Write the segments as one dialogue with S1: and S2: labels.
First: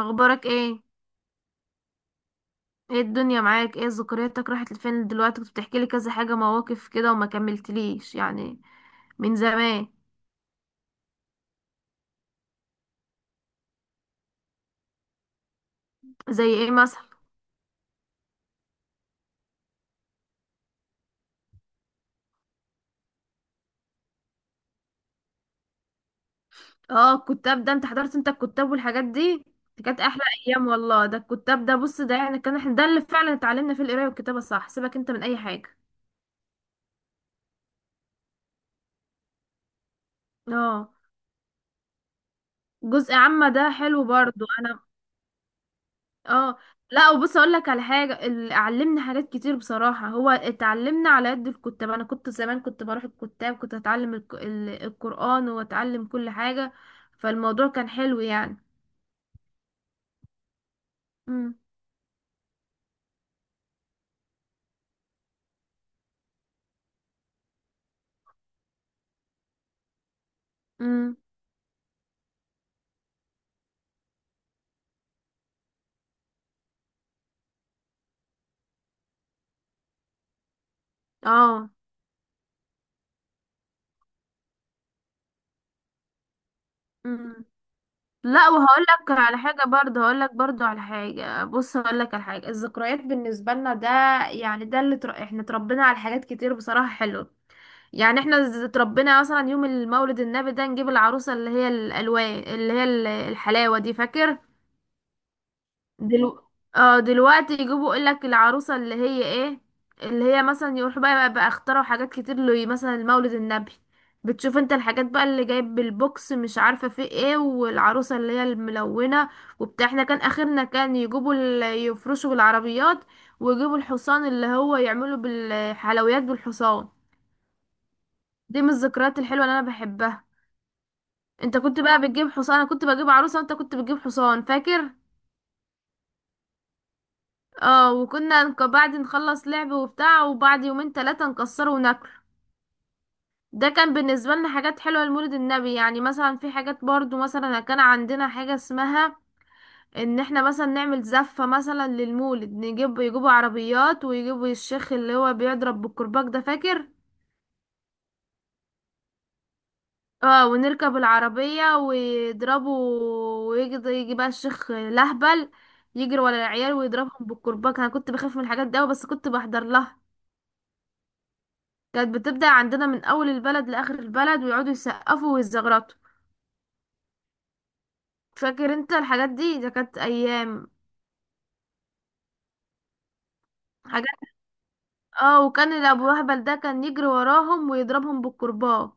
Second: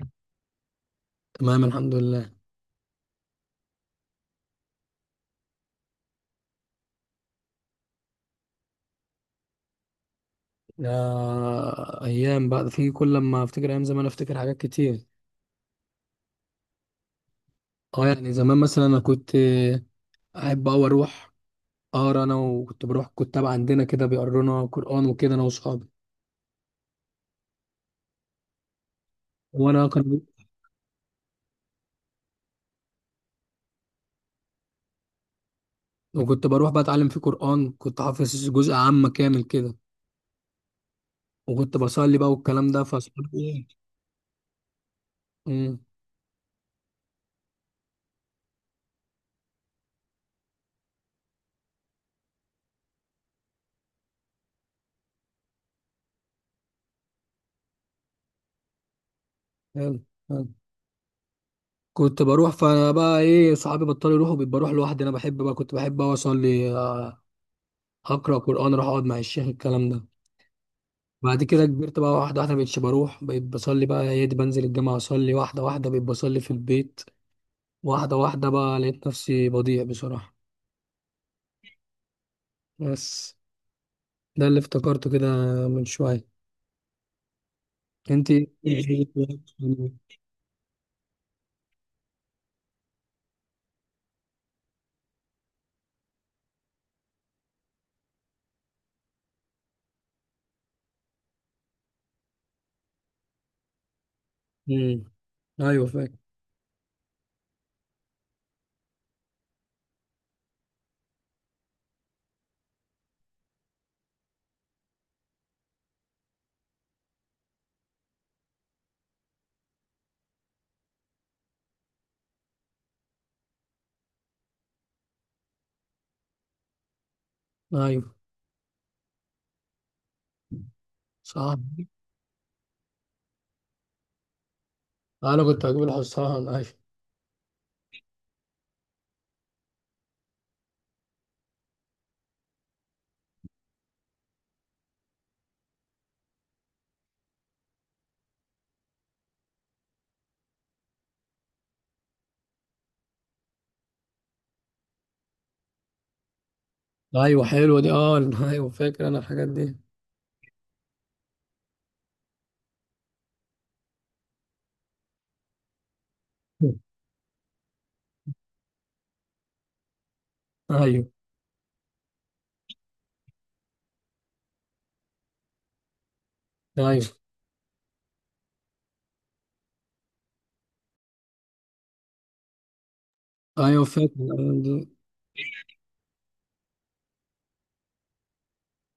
S1: اخبارك ايه؟
S2: تمام الحمد لله.
S1: ايه الدنيا معاك؟ ايه ذكرياتك؟ راحت لفين دلوقتي؟ كنت بتحكي لي كذا حاجه، مواقف كده وما كملتليش يعني، من زمان.
S2: آه، ايام بقى، في كل لما افتكر ايام زمان افتكر حاجات كتير.
S1: زي ايه مثلا؟
S2: اه يعني زمان مثلا انا كنت احب اوي اروح اقرا، انا وكنت بروح كتاب عندنا كده بيقرونا قران وكده انا واصحابي.
S1: اه، الكتاب ده، انت حضرت انت الكتاب والحاجات دي؟ دي
S2: وانا
S1: كانت
S2: كان
S1: احلى ايام والله. ده الكتاب ده، بص، ده يعني كان احنا ده اللي فعلا اتعلمنا فيه القرايه والكتابه، صح؟ سيبك انت من اي حاجه.
S2: وكنت بروح بقى اتعلم فيه قران، كنت حافظ جزء عامه كامل كده،
S1: اه،
S2: وكنت بصلي بقى والكلام ده
S1: جزء
S2: فاصحابي
S1: عامه
S2: ايه.
S1: ده حلو برضو، انا.
S2: امم
S1: اه. لا، وبص اقول لك على حاجه، علمني حاجات كتير بصراحه. هو اتعلمنا على قد الكتاب، انا كنت زمان كنت بروح الكتاب، كنت اتعلم القران واتعلم كل حاجه، فالموضوع كان حلو يعني.
S2: حلو، حلو.
S1: امم.
S2: كنت بروح فبقى ايه صحابي بطلوا يروحوا، بقيت بروح لوحدي. انا بحب بقى، كنت بحب اوي اصلي اقرا قران، اروح اقعد مع الشيخ الكلام ده.
S1: امم.
S2: بعد كده كبرت بقى، واحدة واحدة مبقتش بروح، بقيت بصلي بقى يا دي بنزل الجامعة أصلي، واحدة واحدة بقيت بصلي في البيت، واحدة واحدة بقى لقيت نفسي بضيع بصراحة.
S1: اه.
S2: بس ده اللي افتكرته كده من شوية.
S1: امم.
S2: انت؟
S1: لا، وهقول لك على حاجه برضه، هقول لك برضه على حاجه، بص هقول لك على حاجه. الذكريات بالنسبه لنا ده يعني، احنا اتربينا على حاجات كتير بصراحه حلوه. يعني احنا اتربينا مثلا يوم المولد النبي ده، نجيب العروسة اللي هي الألوان، اللي هي الحلاوة دي، فاكر؟
S2: امم. ايوه فاكر.
S1: دلو... اه، دلوقتي يجيبوا، يقولك العروسة اللي هي ايه، اللي هي مثلا، يروحوا بقى اخترعوا حاجات كتير له، مثلا المولد النبي بتشوف انت الحاجات بقى اللي جايب بالبوكس، مش عارفة فيه ايه، والعروسة اللي هي الملونة وبتاع. احنا كان اخرنا كان يجيبوا يفرشوا بالعربيات ويجيبوا الحصان، اللي هو يعملوا بالحلويات بالحصان.
S2: ايوه
S1: دي من الذكريات الحلوة اللي انا بحبها.
S2: صح.
S1: انت كنت بقى بتجيب حصان، انا كنت بجيب عروسه وانت كنت بتجيب حصان، فاكر؟
S2: انا كنت هجيب الحصان، ايوه.
S1: اه، وكنا بعد نخلص لعب وبتاع، وبعد يومين 3 نكسره وناكله. ده كان بالنسبه لنا حاجات حلوه لمولد النبي. يعني مثلا في حاجات برضو، مثلا كان عندنا حاجه اسمها ان احنا مثلا نعمل زفه مثلا للمولد، نجيب، يجيبوا عربيات ويجيبوا الشيخ اللي هو بيضرب بالكرباج ده، فاكر؟
S2: ايوه، حلوة دي، اه ايوه فاكر انا الحاجات دي.
S1: اه، ونركب العربية ويضربوا، ويجي بقى الشيخ الأهبل، يجري ورا العيال ويضربهم بالكرباج. انا كنت بخاف من الحاجات دي أوي، بس كنت بحضر لها.
S2: ايوه،
S1: كانت بتبدأ عندنا من أول البلد لآخر البلد، ويقعدوا يسقفوا ويزغرطوا.
S2: ايوه،
S1: فاكر انت الحاجات دي؟ ده كانت أيام،
S2: ايوه فاكر.
S1: حاجات. اه، وكان الأبو أهبل ده كان يجري وراهم ويضربهم بالكرباج.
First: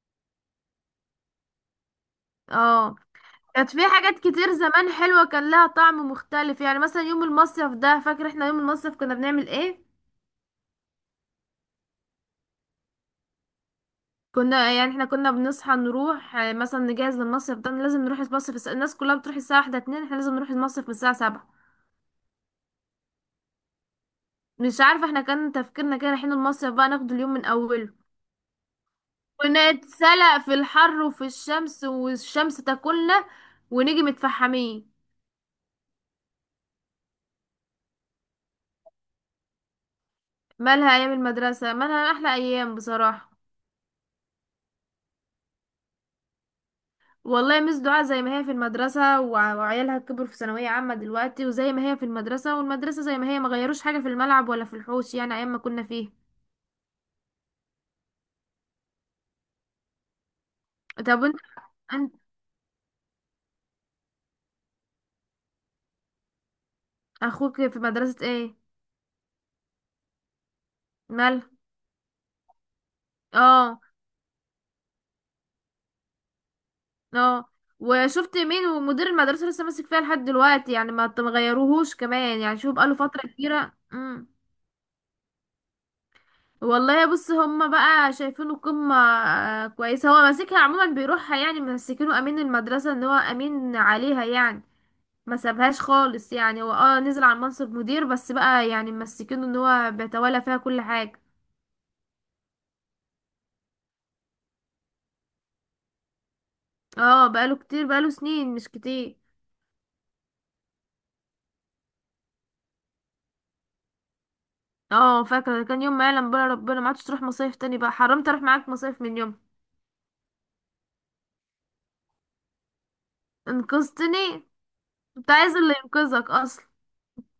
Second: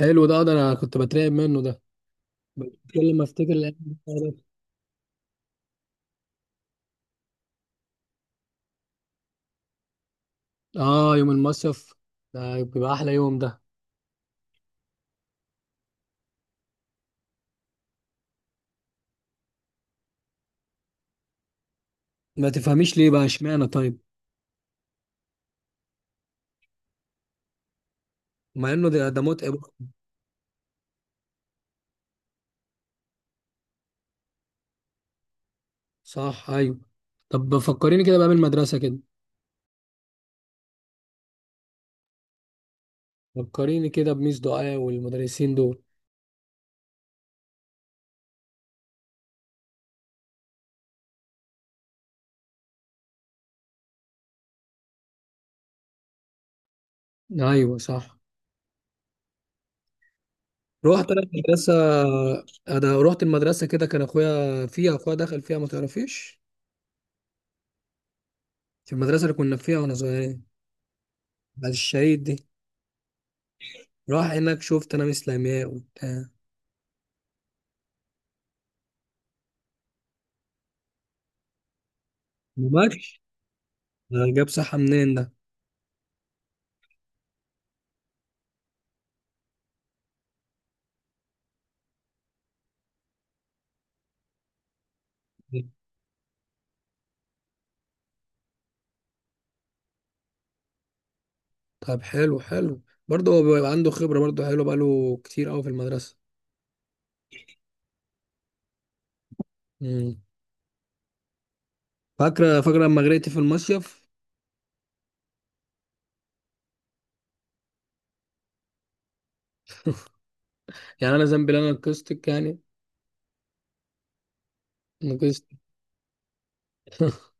S2: حلو ده، ده انا كنت بترعب منه ده
S1: اه،
S2: كل ما افتكر
S1: كانت
S2: الايام
S1: في حاجات
S2: دي.
S1: كتير زمان حلوة، كان لها طعم مختلف. يعني مثلا يوم المصيف ده، فاكر احنا يوم المصيف كنا بنعمل ايه؟
S2: اه يوم المصيف ده بيبقى احلى يوم ده.
S1: كنا يعني احنا كنا بنصحى نروح، آه، مثلا نجهز للمصيف. ده لازم نروح المصيف، الناس كلها بتروح الساعة 1 2، احنا لازم نروح المصيف من الساعة 7.
S2: ما تفهميش ليه بقى اشمعنى طيب؟
S1: مش عارفة، احنا كان تفكيرنا كده، رايحين المصيف بقى ناخد اليوم من أوله،
S2: مع انه ده ده متعب.
S1: ونتسلق في الحر وفي الشمس، والشمس تاكلنا ونيجي متفحمين.
S2: صح، ايوه. طب فكريني كده بقى بالمدرسه كده،
S1: مالها أيام المدرسة، مالها؟ أحلى أيام بصراحة.
S2: فكريني كده بميس دعاء والمدرسين دول.
S1: والله مس دعاء زي ما هي في المدرسة، وعيالها كبروا في ثانوية عامة دلوقتي، وزي ما هي في المدرسة، والمدرسة زي ما هي، ما غيروش حاجة، في الملعب ولا في الحوش، يعني أيام ما كنا فيه.
S2: ايوه صح. رحت انا
S1: طب
S2: المدرسه،
S1: انت.
S2: انا رحت المدرسه كده. كان اخويا فيها، اخويا دخل فيها ما تعرفيش.
S1: اخوك في مدرسة ايه؟
S2: في المدرسه اللي كنا فيها واحنا صغيرين،
S1: مال.
S2: بعد الشهيد دي.
S1: اه.
S2: راح هناك، شفت انا ميس لمياء وبتاع.
S1: اه، وشفت مين، ومدير المدرسة لسه ماسك فيها لحد دلوقتي يعني، ما تغيروهوش كمان يعني، شوف
S2: ما
S1: بقاله فترة كبيرة. امم.
S2: جابش صحه منين ده.
S1: والله بص، هما بقى شايفينه قمة، آه، كويسة. هو ماسكها عموما، بيروحها يعني، ماسكينه امين المدرسة، ان هو امين عليها يعني، ما سابهاش خالص يعني. هو اه نزل على منصب مدير، بس بقى يعني ماسكينه ان هو بيتولى فيها كل حاجة.
S2: طب حلو حلو، برضه هو بيبقى عنده خبرة، برضه حلو بقاله كتير قوي في المدرسة.
S1: اه بقاله كتير، بقاله سنين، مش كتير.
S2: امم. فاكرة؟ فاكرة لما غرقت في المصيف؟
S1: اه فاكرة، كان يوم ما يعلم بقى ربنا، ما عادش تروح مصايف تاني بقى، حرمت اروح معاك مصايف من يوم.
S2: يعني أنا ذنبي إن أنا نقصتك يعني؟
S1: انقذتني؟ كنت
S2: نقصت.
S1: عايز اللي ينقذك اصلا،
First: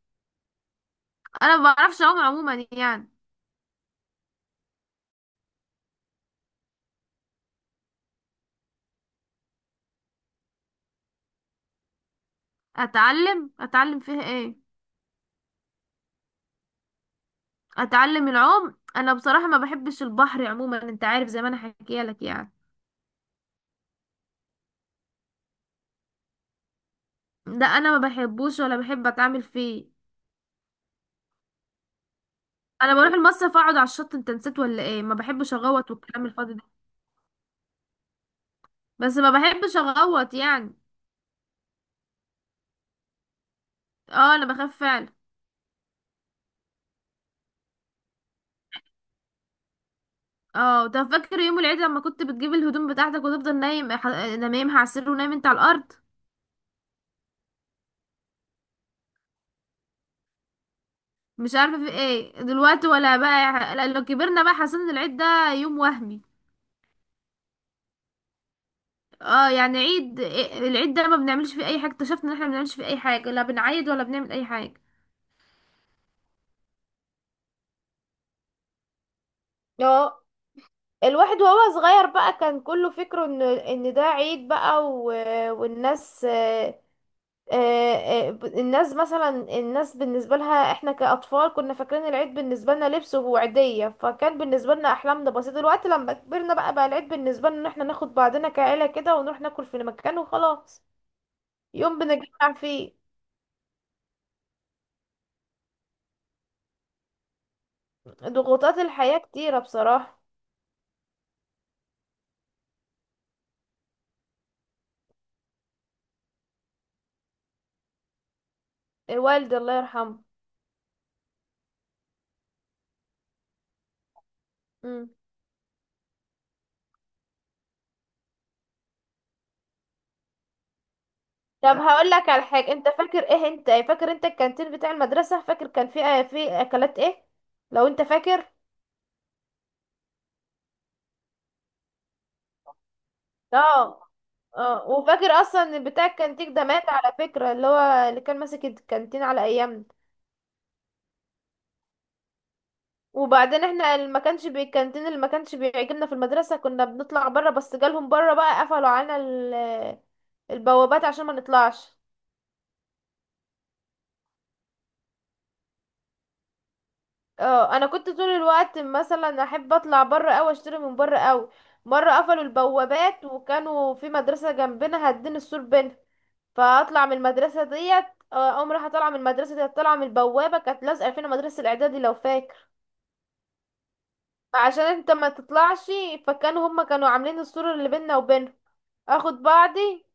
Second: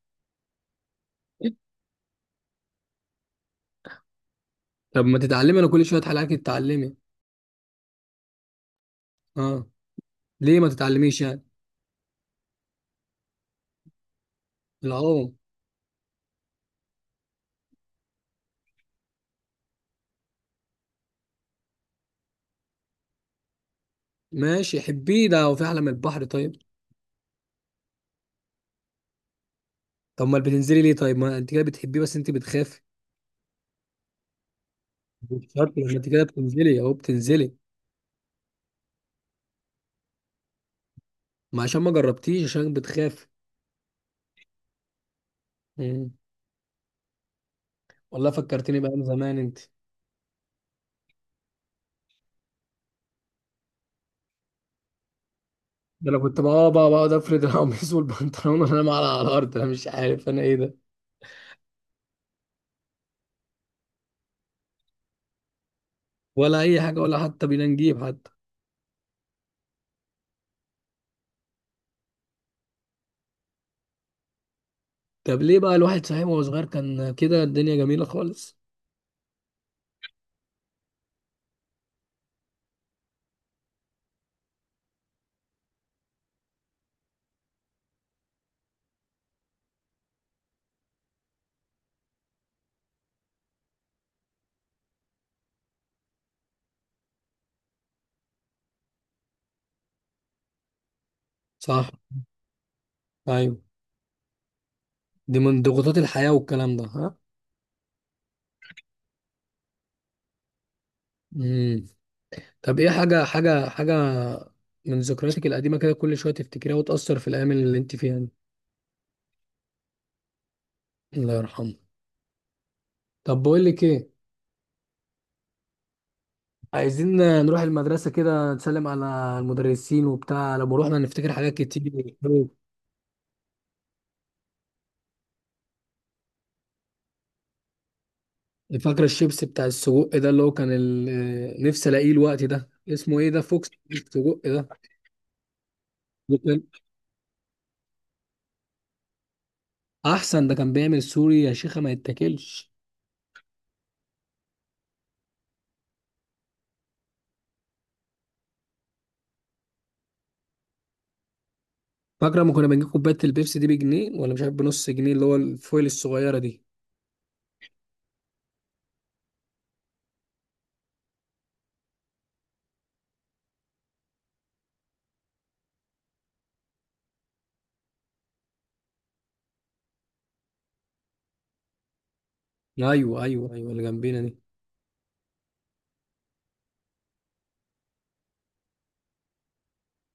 S1: انا ما بعرفش اعوم عموما يعني.
S2: طب ما تتعلمي؟ أنا كل شوية حلقات تتعلمي. أه. ليه ما تتعلميش يعني؟
S1: اتعلم فيها ايه؟
S2: العوم.
S1: اتعلم العوم؟ انا بصراحة ما بحبش البحر عموما، انت عارف زي ما انا حكيت لك يعني.
S2: ماشي حبيه ده، وفي أحلى من البحر طيب؟
S1: ده انا ما بحبوش ولا بحب اتعامل فيه.
S2: طب ما بتنزلي ليه طيب؟ ما أنت كده بتحبيه، بس أنت بتخافي.
S1: انا بروح المصيف اقعد على الشط، انت نسيت ولا ايه؟ ما
S2: مش
S1: بحبش
S2: شرط،
S1: اغوط
S2: لما أنت كده
S1: والكلام الفاضي ده.
S2: بتنزلي أهو بتنزلي.
S1: بس ما بحبش اغوط يعني.
S2: ما عشان ما جربتيش، عشان بتخافي.
S1: اه، انا بخاف فعلا.
S2: امم. والله فكرتني بأيام زمان أنت.
S1: اه، ده فاكر يوم العيد لما كنت بتجيب الهدوم بتاعتك وتفضل نايم، نايمها على السرير ونايم انت على الارض؟
S2: ده انا كنت بقى بقعد افرد القميص والبنطلون وانا مع على الارض، انا مش عارف انا ايه ده.
S1: مش عارفه في ايه دلوقتي، ولا بقى لو كبرنا بقى حسينا ان العيد ده يوم وهمي.
S2: ولا اي حاجه ولا حتى بينا نجيب حتى.
S1: اه، يعني عيد العيد ده ما بنعملش فيه اي حاجه، اكتشفنا ان احنا ما بنعملش فيه اي حاجه، لا بنعيد ولا بنعمل اي حاجه.
S2: طب ليه بقى الواحد صحيح وهو صغير كان كده الدنيا جميله خالص؟
S1: اه. الواحد وهو صغير بقى كان كله فكره ان ده عيد بقى والناس، آه، آه، الناس مثلا، الناس بالنسبة لها احنا كأطفال كنا فاكرين العيد بالنسبة لنا لبس وعيدية، فكان بالنسبة لنا أحلامنا بسيطة. دلوقتي لما كبرنا بقى، بقى العيد بالنسبة لنا ان احنا ناخد بعضنا كعيلة كده ونروح ناكل في مكان وخلاص،
S2: صح،
S1: يوم بنتجمع فيه.
S2: ايوه. دي من ضغوطات الحياه والكلام ده، ها.
S1: ضغوطات الحياة كتيرة بصراحة.
S2: امم. طب ايه حاجه حاجه من ذكرياتك القديمه كده كل شويه تفتكريها وتاثر في الايام اللي انت فيها دي؟
S1: والدي الله يرحمه.
S2: الله يرحمه. طب بقول لك ايه،
S1: مم.
S2: عايزين نروح المدرسه كده نسلم على المدرسين وبتاع، لما روحنا نفتكر حاجات
S1: طب هقول
S2: كتير.
S1: لك على حاجة، انت فاكر ايه؟ انت فاكر انت الكانتين بتاع المدرسة، فاكر كان فيه في اكلات ايه، لو انت فاكر؟
S2: فاكرة الشيبس بتاع السجق ده؟ اللي هو كان ال- نفسي الاقيه الوقت ده، اسمه ايه ده، فوكس
S1: اه.
S2: السجق ده.
S1: اه، وفاكر اصلا ان بتاع
S2: ده
S1: الكانتين
S2: كان
S1: ده مات على فكرة، اللي هو اللي كان ماسك الكانتين على ايامنا؟
S2: احسن، ده كان بيعمل سوري يا شيخة ما يتاكلش.
S1: وبعدين احنا اللي ما كانش الكانتين اللي ما كانش بيعجبنا في المدرسة، كنا بنطلع بره، بس جالهم بره بقى قفلوا علينا البوابات عشان ما نطلعش.
S2: فاكرة ما كنا بنجيب كوباية البيبسي دي بجنيه ولا مش عارف بنص جنيه، اللي هو الفويل الصغيرة دي؟
S1: اه، انا كنت طول الوقت مثلا احب اطلع بره او اشتري من بره، او مرة قفلوا البوابات، وكانوا في مدرسة جنبنا هدين السور بينها، فاطلع من المدرسه ديت، آه، اقوم رايحه طالعه من المدرسه ديت، طالعه من البوابه، كانت لازقه فينا مدرسه الاعدادي لو فاكر.
S2: ايوه ايوه ايوه، اللي جنبينا دي.
S1: عشان انت ما تطلعش، فكانوا هما كانوا عاملين السور اللي بيننا وبينهم، اخد بعضي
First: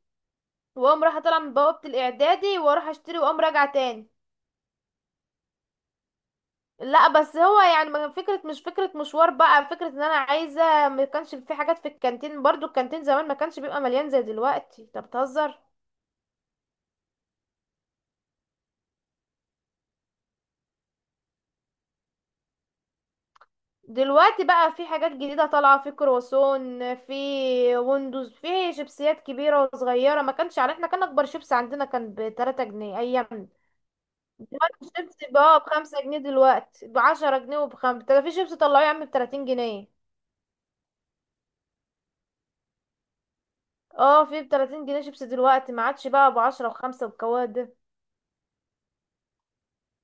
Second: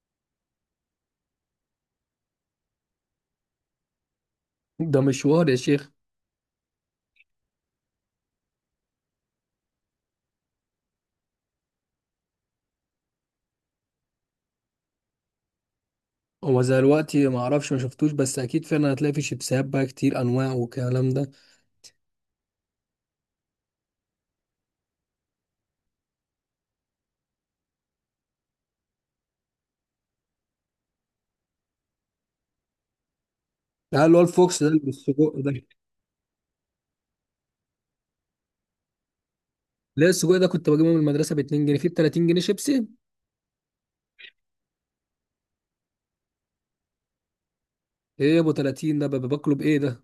S1: واقوم رايحه طالعه من بوابه الاعدادي واروح اشتري واقوم راجعه تاني.
S2: ده مشوار يا شيخ.
S1: لا، بس هو يعني ما كان فكره، مش فكره مشوار بقى، فكره ان انا عايزه. ما كانش في حاجات في الكانتين برضو، الكانتين زمان ما كانش بيبقى مليان زي دلوقتي، انت بتهزر.
S2: هو زي دلوقتي ما اعرفش، ما شفتوش، بس اكيد فعلا هتلاقي في شيبسات بقى كتير انواع والكلام ده.
S1: دلوقتي بقى في حاجات جديدة طالعة، في كرواسون، في ويندوز، في شيبسيات كبيرة وصغيرة، ما كانش على. احنا كان أكبر شيبس عندنا كان بـ3 جنيه، أيام.
S2: لا اللي هو الفوكس ده،
S1: دلوقتي
S2: اللي
S1: الشيبس
S2: بالسجق ده.
S1: بقى بـ5 جنيه، دلوقتي بـ10 جنيه، وبخمسة ده في شيبس طلعوه يا عم بـ30 جنيه.
S2: لا السجق ده كنت بجيبه من المدرسة ب 2 جنيه، فيه ب 30 جنيه شيبسي؟
S1: اه في بـ30 جنيه شيبس دلوقتي، ما عادش بقى بـ10 و5 والكواد ده.
S2: ايه يا ابو 30 ده، ببقى باكله بايه ده؟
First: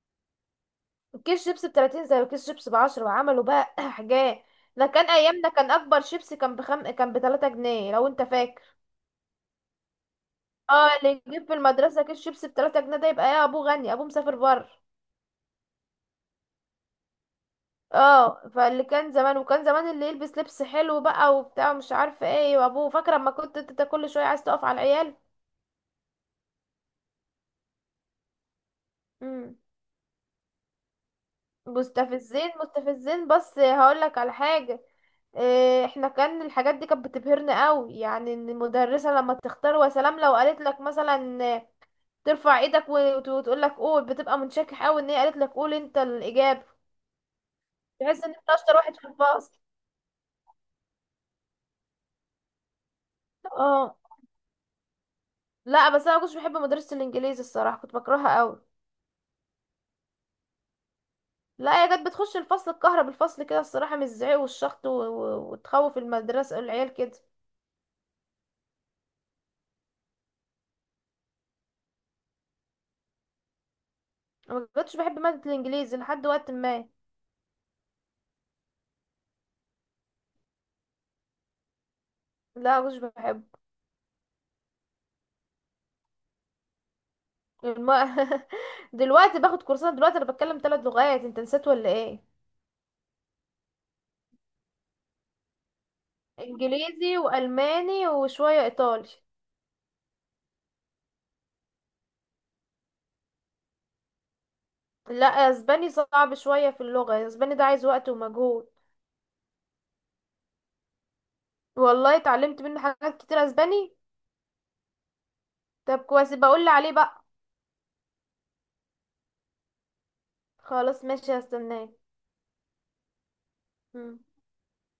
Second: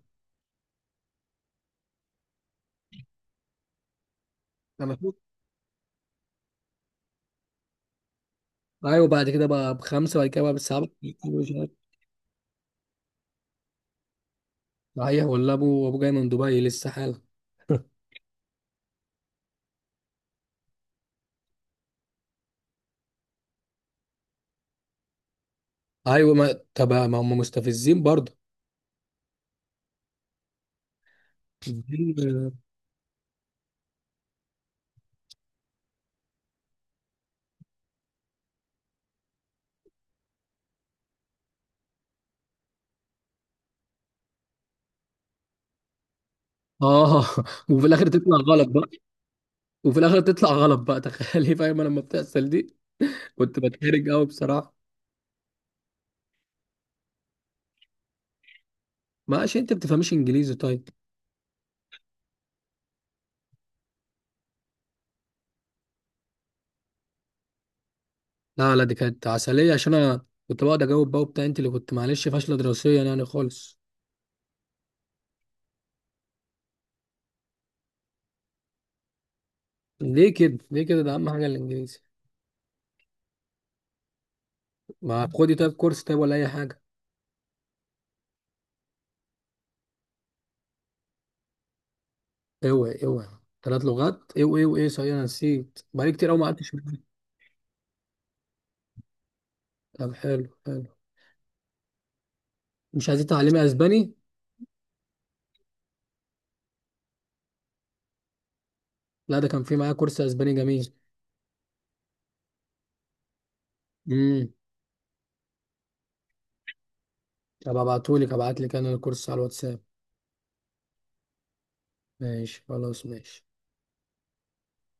S1: كيس شيبس بـ30 زي كيس شيبس بـ10، وعملوا بقى حاجات. ده
S2: انا
S1: كان
S2: شفت.
S1: أيامنا كان أكبر شيبس كان كان بـ3 جنيه لو أنت فاكر.
S2: ايوه بعد كده بقى بخمسه، بعد كده بقى بالساعه. مش
S1: اه، اللي يجيب في
S2: عارف.
S1: المدرسة كيس شيبسي بـ3 جنيه ده، يبقى ايه؟ ابوه غني، ابوه مسافر بره.
S2: صحيح ولا ابو جاي من دبي لسه حالا.
S1: اه، فاللي كان زمان، وكان زمان اللي يلبس لبس حلو بقى وبتاع، مش عارفة ايه، وابوه. فاكرة اما كنت انت كل شوية عايز تقف على العيال.
S2: ايوه، ما طب ما هم مستفزين برضه.
S1: مم. مستفزين،
S2: مستفزين،
S1: مستفزين، بس هقولك على حاجة. إيه، احنا كان الحاجات دي كانت بتبهرنا قوي، يعني ان المدرسة لما تختار وسلام، لو قالت لك مثلا، آه، ترفع ايدك وتقول لك قول، بتبقى منشكح قوي ان هي قالت لك قول انت الاجابة.
S2: اه. وفي الاخر
S1: تحس ان
S2: تطلع
S1: انت
S2: غلط
S1: اشطر
S2: بقى.
S1: واحد في الفصل.
S2: وفي الاخر تطلع غلط بقى، تخيلي. فاهم انا لما بتحصل دي، كنت
S1: اه.
S2: بتحرج قوي بصراحه.
S1: لا بس انا ما كنتش بحب مدرسة الانجليزي الصراحة، كنت بكرهها قوي.
S2: ماشي، انت بتفهميش انجليزي طيب.
S1: لا هي كانت بتخش الفصل الكهرب بالفصل كده الصراحة، من الزعيق والشخط وتخوف المدرسة العيال كده.
S2: لا لا، دي كانت عسليه عشان انا كنت بقعد اجاوب بقى وبتاع، انت اللي كنت معلش فاشله دراسيا يعني خالص.
S1: أنا ما كنتش بحب مادة الانجليزي لحد وقت ما.
S2: ليه كده؟ ليه كده؟ ده اهم حاجه الانجليزي.
S1: لا ما كنتش بحب.
S2: ما خدي طيب كورس، طيب، ولا اي حاجه.
S1: الم... دلوقتي باخد كورسات، دلوقتي انا بتكلم 3 لغات، انت نسيت ولا ايه؟
S2: اوعي اوعي، ثلاث لغات، اوعي اوعي، صحيح انا نسيت، بقالي كتير قوي ما قعدتش معاك.
S1: انجليزي والماني وشوية ايطالي.
S2: طب حلو حلو. مش عايزين تعلمي اسباني؟
S1: لا اسباني صعب شوية، في اللغة اسباني ده عايز وقت ومجهود.
S2: لا ده كان في معايا كورس اسباني جميل.
S1: والله اتعلمت منه حاجات كتير اسباني.
S2: امم.
S1: طب كويس، بقول لي عليه بقى.
S2: طب ابعتهولك، ابعتلك انا الكورس على الواتساب.
S1: خلاص ماشي هستناك.
S2: ماشي خلاص ماشي.
S1: مم.